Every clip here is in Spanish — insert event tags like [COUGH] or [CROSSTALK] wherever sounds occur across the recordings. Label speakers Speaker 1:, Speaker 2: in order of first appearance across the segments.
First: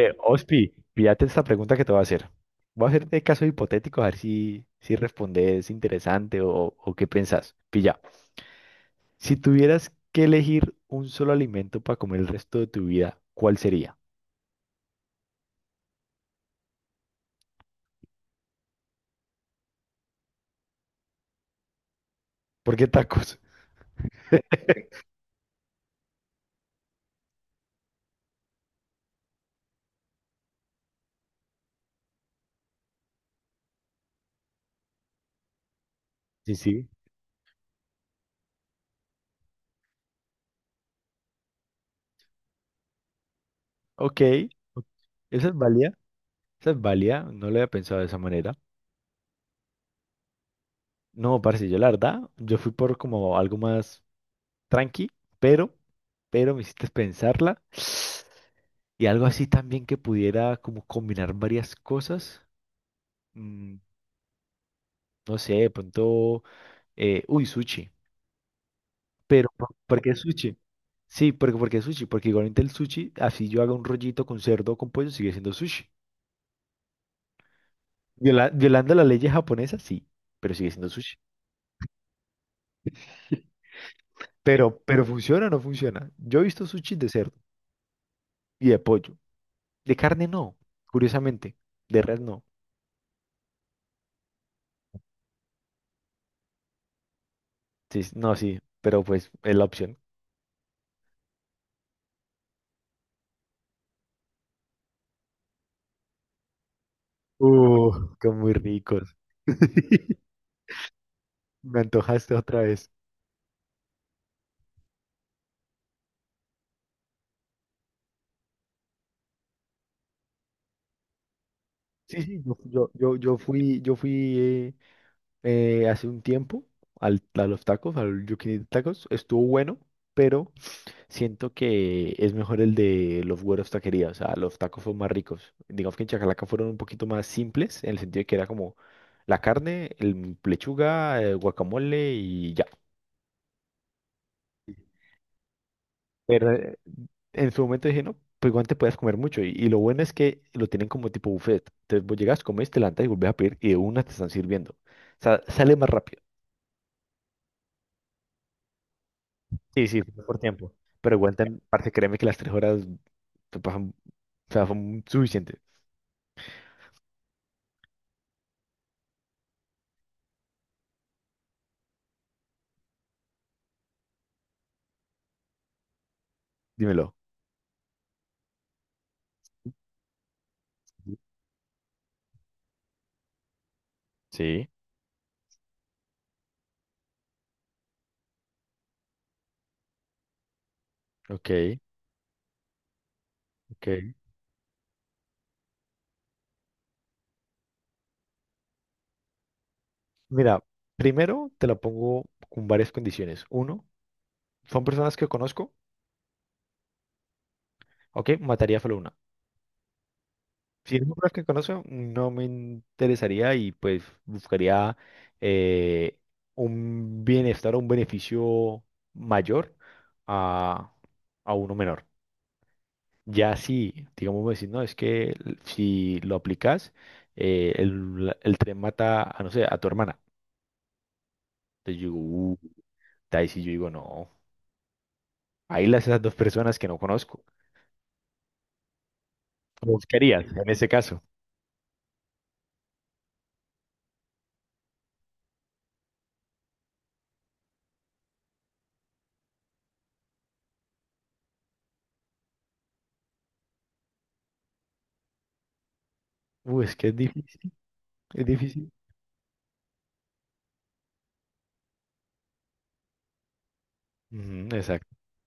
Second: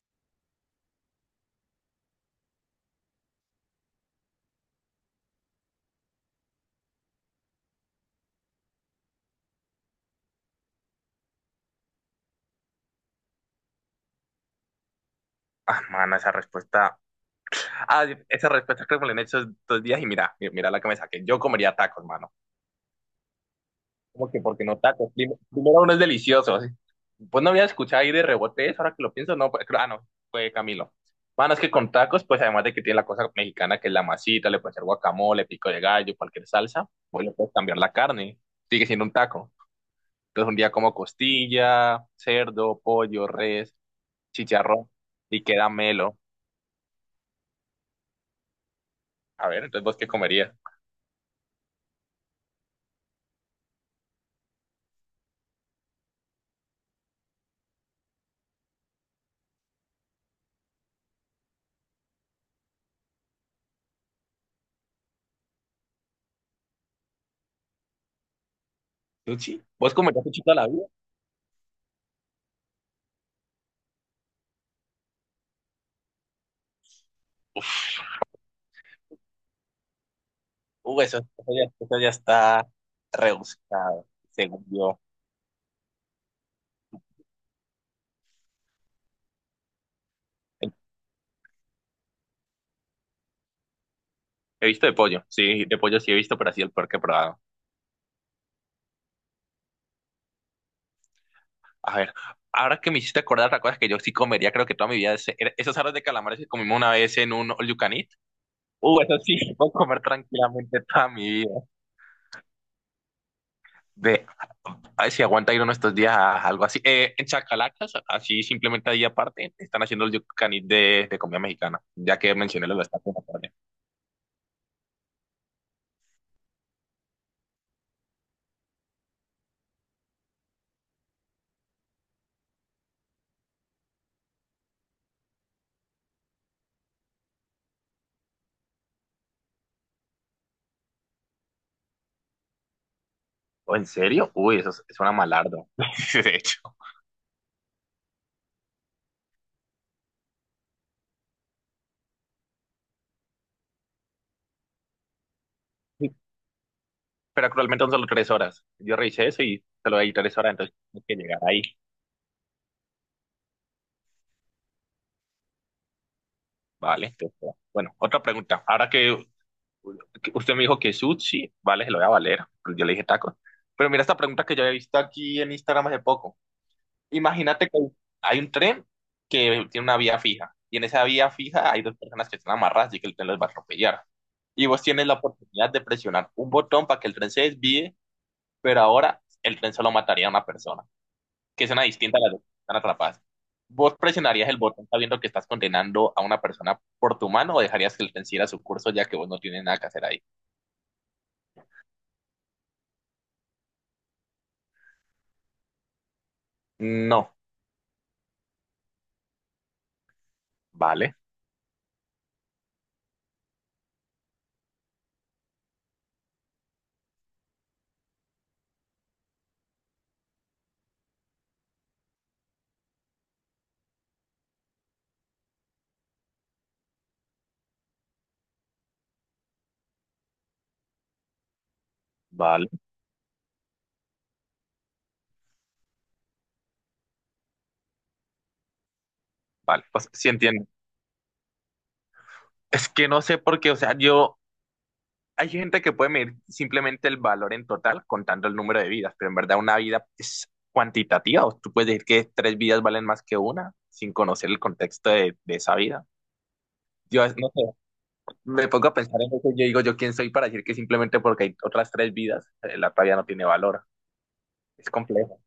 Speaker 1: Ospi, pídate esta pregunta que te voy a hacer. Voy a hacerte caso hipotético a ver si respondes interesante o qué pensás. Pilla, si tuvieras que elegir un solo alimento para comer el resto de tu vida, ¿cuál sería?
Speaker 2: Ah, mano, esa respuesta. Ah, esa respuesta creo que me la han hecho dos días y mira, mira la que me saqué. Yo comería tacos, mano.
Speaker 1: ¿Por qué tacos? [LAUGHS]
Speaker 2: ¿Cómo que porque no tacos? Primero uno es delicioso. Así. Pues no había escuchado ahí de rebote eso, ahora que lo pienso, no, pues, no, fue Camilo. Mano, es que con tacos, pues además de que tiene la cosa mexicana que es la masita, le puedes hacer guacamole, pico de gallo, cualquier
Speaker 1: Sí, sí.
Speaker 2: salsa, pues le puedes cambiar la carne. Sigue siendo un taco. Entonces un día como costilla, cerdo, pollo, res,
Speaker 1: Ok. Ok.
Speaker 2: chicharrón y
Speaker 1: Esa es
Speaker 2: queda
Speaker 1: válida.
Speaker 2: melo.
Speaker 1: Esa es válida. No lo había pensado de esa manera.
Speaker 2: A ver, entonces, ¿vos qué comerías?
Speaker 1: No, parce, yo la verdad, yo fui por como algo más tranqui, pero, pero me hiciste pensarla. Y algo así también que pudiera como combinar varias cosas. mm, no sé, de pronto, uy, sushi. Pero,
Speaker 2: ¿Sushi?
Speaker 1: ¿por
Speaker 2: ¿Vos
Speaker 1: por qué
Speaker 2: comerías sushi
Speaker 1: sushi?
Speaker 2: toda la vida?
Speaker 1: Sí, porque sushi, porque igualmente el sushi, así yo haga un rollito con cerdo o con pollo, sigue siendo sushi. Violando las leyes japonesas, sí, pero sigue siendo sushi.
Speaker 2: Eso ya está rebuscado, según
Speaker 1: Pero,
Speaker 2: yo.
Speaker 1: pero ¿funciona o no funciona? Yo he visto sushi de cerdo y de pollo. De carne no, curiosamente. De res no.
Speaker 2: He visto de pollo sí he visto, pero así el peor que he probado.
Speaker 1: Sí, no, sí, pero pues es la opción.
Speaker 2: A ver, ahora que me hiciste acordar otra cosa que yo sí comería, creo que toda mi vida, esos aros de calamares que comimos una vez en un all you can eat.
Speaker 1: Qué muy ricos.
Speaker 2: Eso sí, [LAUGHS] puedo comer
Speaker 1: [LAUGHS]
Speaker 2: tranquilamente toda mi vida.
Speaker 1: Me antojaste otra vez.
Speaker 2: De, a ver si aguanta ir uno estos días a algo así. En Chacalacas, así simplemente ahí aparte, están haciendo el you can eat de comida mexicana, ya
Speaker 1: Sí,
Speaker 2: que
Speaker 1: sí, yo,
Speaker 2: mencioné lo de
Speaker 1: yo,
Speaker 2: esta.
Speaker 1: yo, yo fui, yo fui hace un tiempo a los tacos, al Yukinito Tacos. Estuvo bueno, pero siento que es mejor el de los güeros taquería. O sea, los tacos son más ricos. Digamos que en Chacalaca fueron un poquito más simples, en el sentido de que era como la carne, el lechuga, guacamole y ya.
Speaker 2: ¿O en serio? Uy, una malardo. [LAUGHS] De
Speaker 1: Pero
Speaker 2: hecho.
Speaker 1: en su momento dije, no, pues igual te puedes comer mucho. Y lo bueno es que lo tienen como tipo buffet. Entonces vos llegas, comes, te levantas y volvés a pedir y de una te están sirviendo. O sea, sale más rápido.
Speaker 2: Pero actualmente son solo tres horas. Yo revisé eso y
Speaker 1: Sí,
Speaker 2: solo
Speaker 1: sí,
Speaker 2: hay
Speaker 1: fue
Speaker 2: tres
Speaker 1: por
Speaker 2: horas,
Speaker 1: tiempo.
Speaker 2: entonces tengo
Speaker 1: Pero
Speaker 2: que
Speaker 1: igual,
Speaker 2: llegar
Speaker 1: también,
Speaker 2: ahí.
Speaker 1: parce, créeme que las 3 horas te pasan, o sea, son suficientes.
Speaker 2: Vale, entonces, bueno, bueno, otra pregunta. Ahora que usted me dijo que sushi, vale, se lo voy a valer, pero yo le dije tacos. Pero mira esta pregunta que yo he visto aquí en Instagram hace poco.
Speaker 1: Dímelo.
Speaker 2: Imagínate que hay un tren que tiene una vía fija. Y en esa vía fija hay dos personas que están amarradas y que el tren los va a atropellar. Y
Speaker 1: Sí,
Speaker 2: vos tienes la oportunidad de presionar un botón para que el tren se desvíe, pero ahora el tren solo mataría a una persona, que es
Speaker 1: ok,
Speaker 2: una distinta a las dos que están atrapadas.
Speaker 1: ok.
Speaker 2: ¿Vos presionarías el botón sabiendo que estás condenando a una persona por tu mano o dejarías que el tren siguiera su curso ya que vos no tienes nada que hacer ahí?
Speaker 1: Mira, primero te la pongo con varias condiciones. Uno, son personas que conozco,
Speaker 2: No,
Speaker 1: ok, mataría solo una. Si es un
Speaker 2: vale,
Speaker 1: lugar que conozco, no me interesaría y pues buscaría eh, un bienestar o un beneficio mayor a, a uno menor. Ya si, digamos, decir, no, es que si lo aplicas, el tren mata a, no sé, a tu hermana. Entonces yo,
Speaker 2: vale,
Speaker 1: ahí sí yo digo, no, ahí las esas dos personas que no conozco.
Speaker 2: vale.
Speaker 1: ¿Cómo
Speaker 2: Pues sí
Speaker 1: buscarías
Speaker 2: entiendo.
Speaker 1: en ese caso?
Speaker 2: Es que no sé por qué, o sea, yo, hay gente que puede medir simplemente el valor en total contando el número de vidas, pero en verdad una vida es cuantitativa. O tú puedes decir que tres vidas valen más que una sin conocer el contexto de esa vida.
Speaker 1: Es que es
Speaker 2: Yo no sé.
Speaker 1: difícil, es
Speaker 2: Me pongo
Speaker 1: difícil.
Speaker 2: a pensar en eso y yo digo, ¿yo quién soy para decir que simplemente porque hay otras tres vidas, la talla no tiene valor?
Speaker 1: Ujú.
Speaker 2: Es complejo,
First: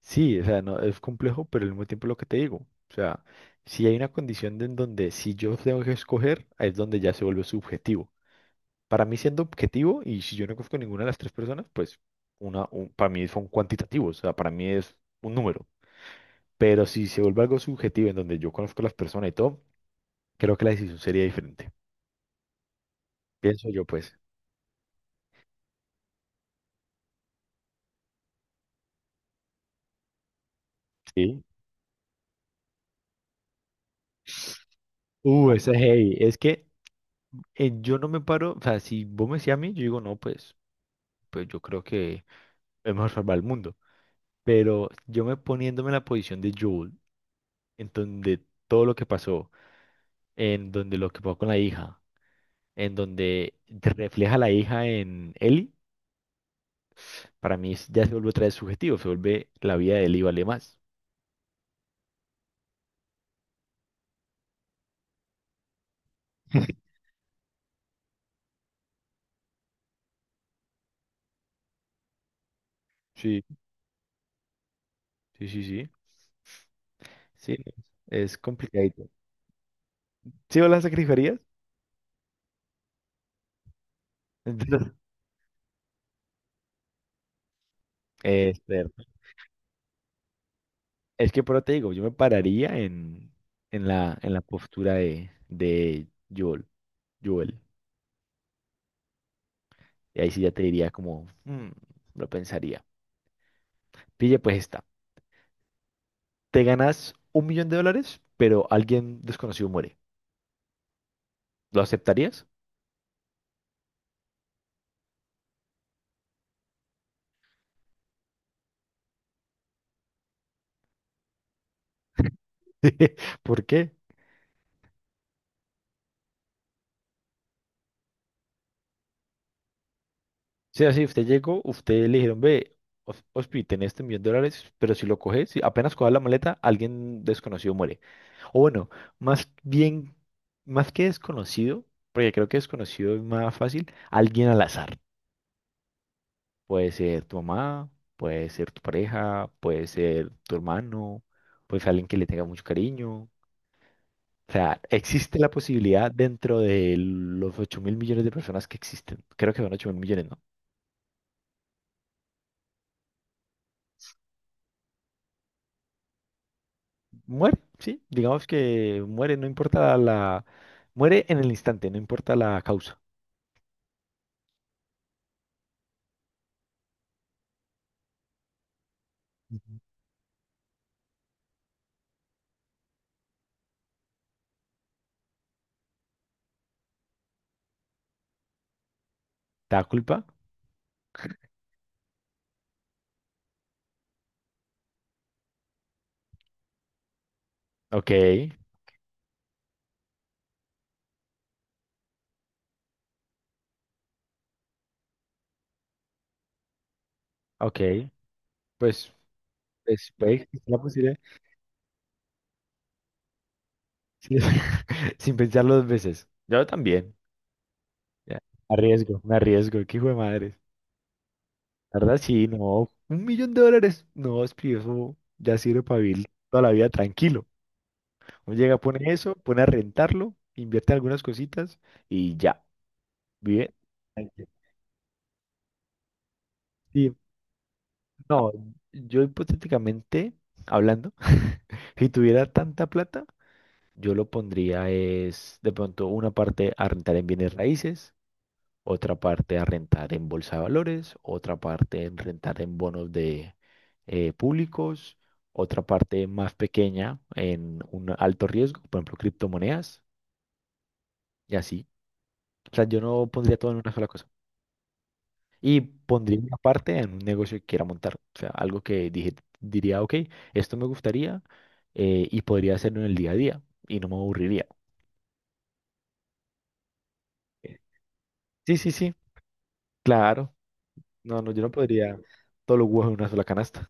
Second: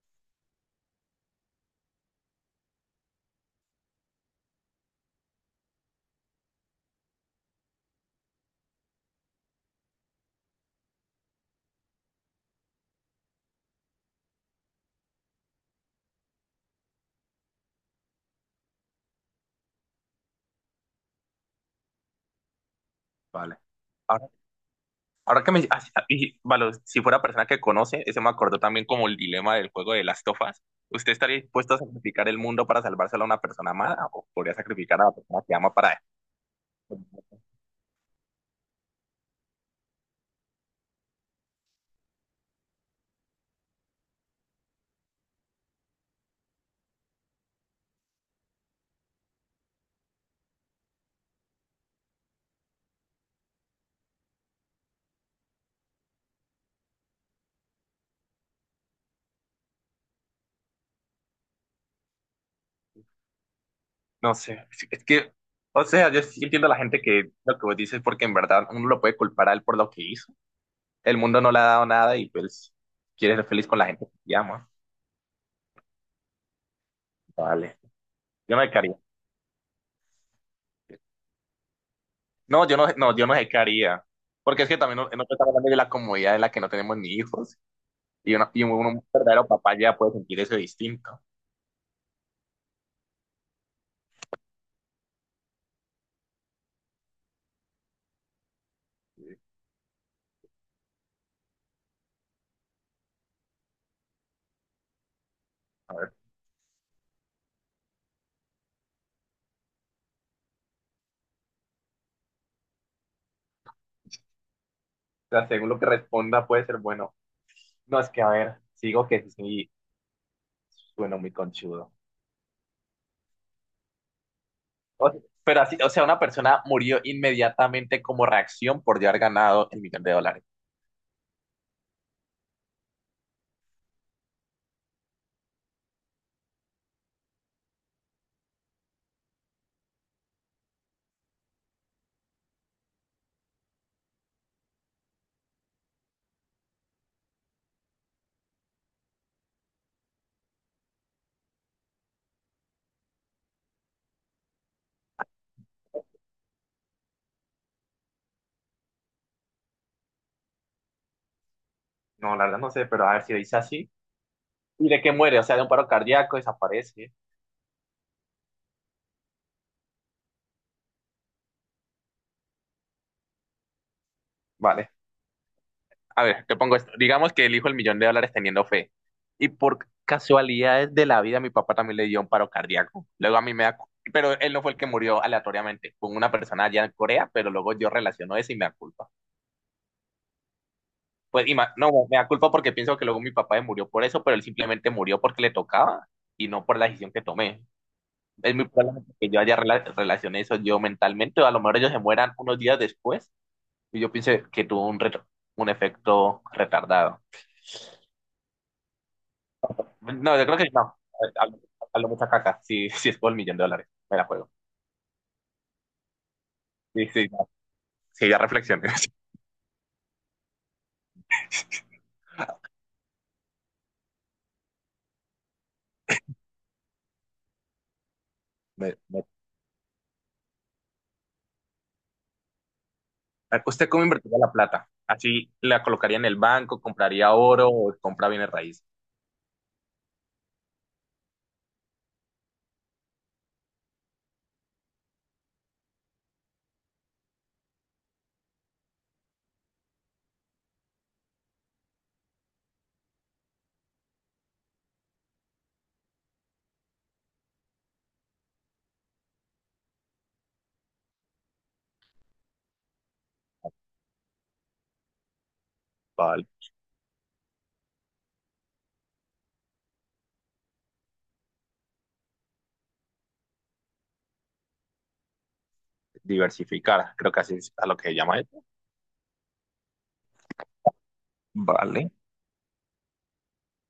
Speaker 1: Sí, o sea, no, es complejo, pero al mismo tiempo lo que te digo, o sea, si hay una condición de en donde si yo tengo que escoger, ahí es donde ya se vuelve subjetivo. Para mí siendo objetivo, y si yo no conozco ninguna de las tres personas, pues para mí son cuantitativos, o sea, para mí es un número. Pero si se vuelve algo subjetivo en donde yo conozco a las personas y todo, creo que la decisión sería diferente.
Speaker 2: ¿vale?
Speaker 1: Pienso yo, pues.
Speaker 2: Ahora, ahora que me... ah, sí, ah, y, vale, si fuera persona que conoce, ese me acordó también como el dilema del juego de las tofas. ¿Usted estaría
Speaker 1: Sí.
Speaker 2: dispuesto a sacrificar el mundo para salvárselo a una persona amada o podría sacrificar a la persona
Speaker 1: Uh,
Speaker 2: que
Speaker 1: ese
Speaker 2: ama
Speaker 1: es
Speaker 2: para...
Speaker 1: heavy. Es que yo no me paro, o sea, si vos me decís a mí, yo digo, no, pues yo creo que es mejor salvar el mundo. Pero yo me poniéndome en la posición de Joel, en donde todo lo que pasó, en donde lo que pasó con la hija, en donde te refleja la hija en Ellie, para mí ya se vuelve otra vez subjetivo, se vuelve la vida de Ellie vale más.
Speaker 2: No sé, es que... O sea, yo sí entiendo a la
Speaker 1: [LAUGHS]
Speaker 2: gente que lo que vos dices porque en verdad uno lo puede culpar a él por lo que hizo. El mundo no le ha dado nada y pues quiere
Speaker 1: Sí,
Speaker 2: ser feliz con la gente que ama.
Speaker 1: sí, sí, sí. Sí,
Speaker 2: Vale.
Speaker 1: es
Speaker 2: Yo no dejaría.
Speaker 1: complicadito. ¿Sí o las sacrificarías?
Speaker 2: No, yo no, no, yo no dejaría.
Speaker 1: [LAUGHS]
Speaker 2: Porque es que
Speaker 1: Entonces,
Speaker 2: también no, no estamos hablando de la comodidad en la que no tenemos ni hijos. Y, uno,
Speaker 1: espera.
Speaker 2: un verdadero papá ya puede sentir eso distinto.
Speaker 1: Es que por eso te digo, yo me pararía en la postura de Joel, Joel. Y ahí sí ya te diría como, "Mm, lo pensaría". Pille, pues está.
Speaker 2: A ver, o
Speaker 1: Te ganas $1 millón, pero alguien desconocido muere. ¿Lo aceptarías?
Speaker 2: sea, según lo que responda puede ser bueno. No, es que a ver, sigo que sí, bueno, muy conchudo.
Speaker 1: [LAUGHS] ¿Por qué?
Speaker 2: O- pero así, o sea, una persona murió inmediatamente como reacción por ya haber ganado el millón de dólares.
Speaker 1: O sea, si usted llegó, usted le dijeron, ve, Ospi, tenés este millón de dólares, pero si lo coges, si apenas coges la maleta, alguien desconocido muere. O bueno, más bien, más que desconocido, porque creo que desconocido es más fácil, alguien al azar. Puede ser tu mamá, puede ser tu pareja, puede ser tu hermano, puede ser alguien que le tenga mucho cariño. O sea, existe la posibilidad dentro de los 8.000 millones de personas que existen. Creo que son 8.000 millones, ¿no?
Speaker 2: No, la verdad no sé, pero a ver si dice así. ¿Y de qué muere? O sea, de un paro cardíaco, desaparece.
Speaker 1: Muere, sí. Digamos que muere, no importa la. Muere en el instante, no importa la causa.
Speaker 2: Vale. A ver, te pongo esto. Digamos que elijo el millón de dólares teniendo fe. Y
Speaker 1: Ujú.
Speaker 2: por casualidades de la vida, mi papá también le dio un paro cardíaco. Luego a mí me da... pero él no fue el que murió aleatoriamente. Fue una persona allá en Corea, pero luego yo relaciono eso y me da culpa.
Speaker 1: ¿Te da culpa?
Speaker 2: Pues y no, me da culpa porque pienso que luego mi papá se murió por eso, pero él simplemente murió porque le tocaba y no por la decisión que tomé.
Speaker 1: Ok,
Speaker 2: Es muy probable que yo haya relacioné eso yo mentalmente, o a lo mejor ellos se mueran unos días después y yo piense que tuvo un, un efecto retardado.
Speaker 1: ok. Pues, pues puede
Speaker 2: No, yo creo
Speaker 1: existir
Speaker 2: que
Speaker 1: la
Speaker 2: no.
Speaker 1: posibilidad
Speaker 2: Hablo mucha caca. Si es por el millón de dólares, me la
Speaker 1: sí,
Speaker 2: juego.
Speaker 1: [LAUGHS] sin pensarlo dos veces. Yo
Speaker 2: Sí,
Speaker 1: también.
Speaker 2: sí, no. Sí,
Speaker 1: Ya,
Speaker 2: ya reflexioné. [LAUGHS]
Speaker 1: arriesgo, me arriesgo. Qué hijo de madre. La verdad, sí, no. $1 millón. No, es que eso ya sirve para vivir toda la vida tranquilo. Uno llega,
Speaker 2: Me-
Speaker 1: pone
Speaker 2: me-
Speaker 1: eso, pone a rentarlo, invierte algunas cositas y ya, vive.
Speaker 2: ¿usted cómo invertiría la plata? ¿Así la colocaría en el banco,
Speaker 1: Sí,
Speaker 2: compraría oro o compra bienes
Speaker 1: no,
Speaker 2: raíces?
Speaker 1: yo hipotéticamente hablando, [LAUGHS] si tuviera tanta plata, yo lo pondría es de pronto una parte a rentar en bienes raíces, otra parte a rentar en bolsa de valores, otra parte en rentar en bonos de públicos, otra parte más pequeña en un alto riesgo, por ejemplo, criptomonedas y así. O sea, yo no pondría todo en una sola cosa. Y pondría
Speaker 2: Vale.
Speaker 1: una parte en un negocio que quiera montar. O sea, algo que dije, diría, ok, esto me gustaría y podría hacerlo en el día a día y no me aburriría.
Speaker 2: Diversificar, creo que así es a lo que llama él.
Speaker 1: Sí, sí, sí, claro. No, no, yo no
Speaker 2: Vale.
Speaker 1: podría todos los huevos en una sola canasta.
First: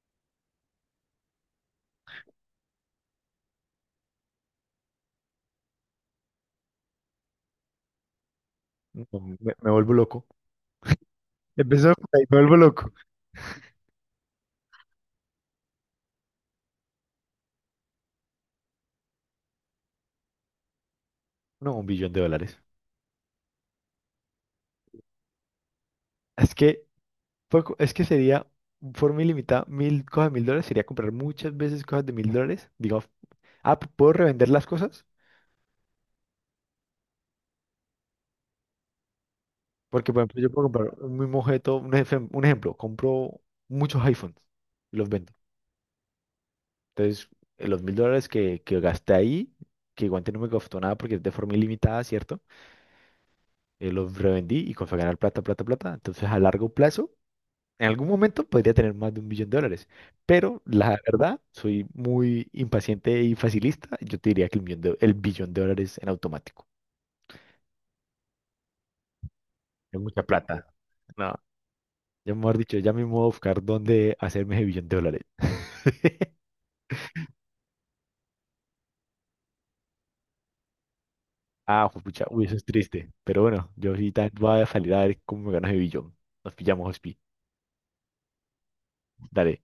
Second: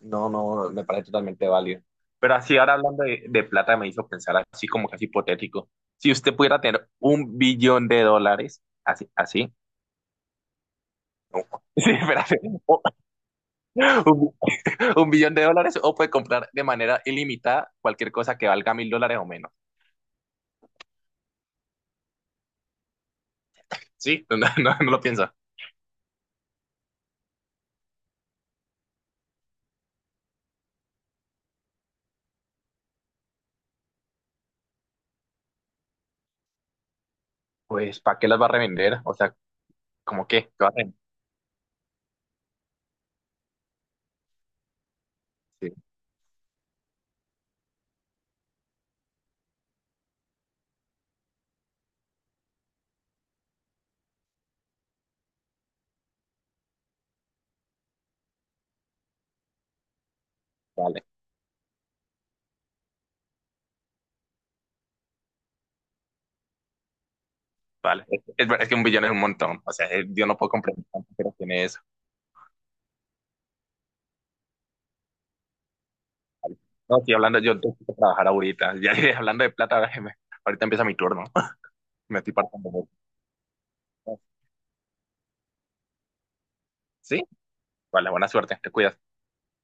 Speaker 2: No, no, me parece totalmente válido. Pero así ahora hablando de plata me hizo pensar así como casi hipotético. Si usted pudiera tener un billón de dólares,
Speaker 1: No,
Speaker 2: así, así.
Speaker 1: me vuelvo loco.
Speaker 2: No. [LAUGHS] Sí,
Speaker 1: Empezó por ahí,
Speaker 2: espérate.
Speaker 1: me vuelvo loco.
Speaker 2: Un billón de dólares o puede comprar de manera ilimitada cualquier cosa que valga mil dólares o menos.
Speaker 1: No, $1 billón.
Speaker 2: Sí, [LAUGHS] no, no, no lo piensa.
Speaker 1: Es que, es que sería, forma ilimitada, mil cosas de $1.000, sería comprar muchas veces cosas de $1.000. Digo, ah, ¿puedo revender las cosas?
Speaker 2: Pues, ¿para qué las va a revender? O sea,
Speaker 1: Porque, por
Speaker 2: ¿cómo
Speaker 1: ejemplo,
Speaker 2: qué?
Speaker 1: yo
Speaker 2: ¿Qué
Speaker 1: puedo
Speaker 2: va a
Speaker 1: comprar
Speaker 2: revender?
Speaker 1: un mismo objeto, un ejemplo, compro muchos iPhones y los vendo.
Speaker 2: Sí,
Speaker 1: Entonces, los $1.000 que gasté ahí, que igual no me costó nada porque es de forma ilimitada, ¿cierto? Los revendí y comencé a ganar plata, plata, plata. Entonces, a largo plazo, en algún momento podría tener más de $1 millón. Pero la
Speaker 2: vale,
Speaker 1: verdad, soy muy impaciente y facilista. Yo te diría que el el $1 billón en automático.
Speaker 2: vale. Es que un billón es un montón. O sea,
Speaker 1: Es mucha
Speaker 2: yo no puedo
Speaker 1: plata.
Speaker 2: comprar tanto,
Speaker 1: No,
Speaker 2: pero tiene eso.
Speaker 1: ya mejor dicho, ya mismo voy a buscar dónde hacerme ese $1 billón. [LAUGHS]
Speaker 2: No, estoy hablando, yo tengo que trabajar ahorita. Ya [LAUGHS] hablando de plata, [LAUGHS] ahorita empieza mi turno.
Speaker 1: Ah, pues,
Speaker 2: [LAUGHS] Me
Speaker 1: pucha,
Speaker 2: estoy
Speaker 1: uy, eso es
Speaker 2: partiendo.
Speaker 1: triste. Pero bueno, yo sí también voy a salir a ver cómo me gana ese billón. Nos pillamos, Hospi.
Speaker 2: Sí, vale, buena suerte, te cuidas.
Speaker 1: Dale.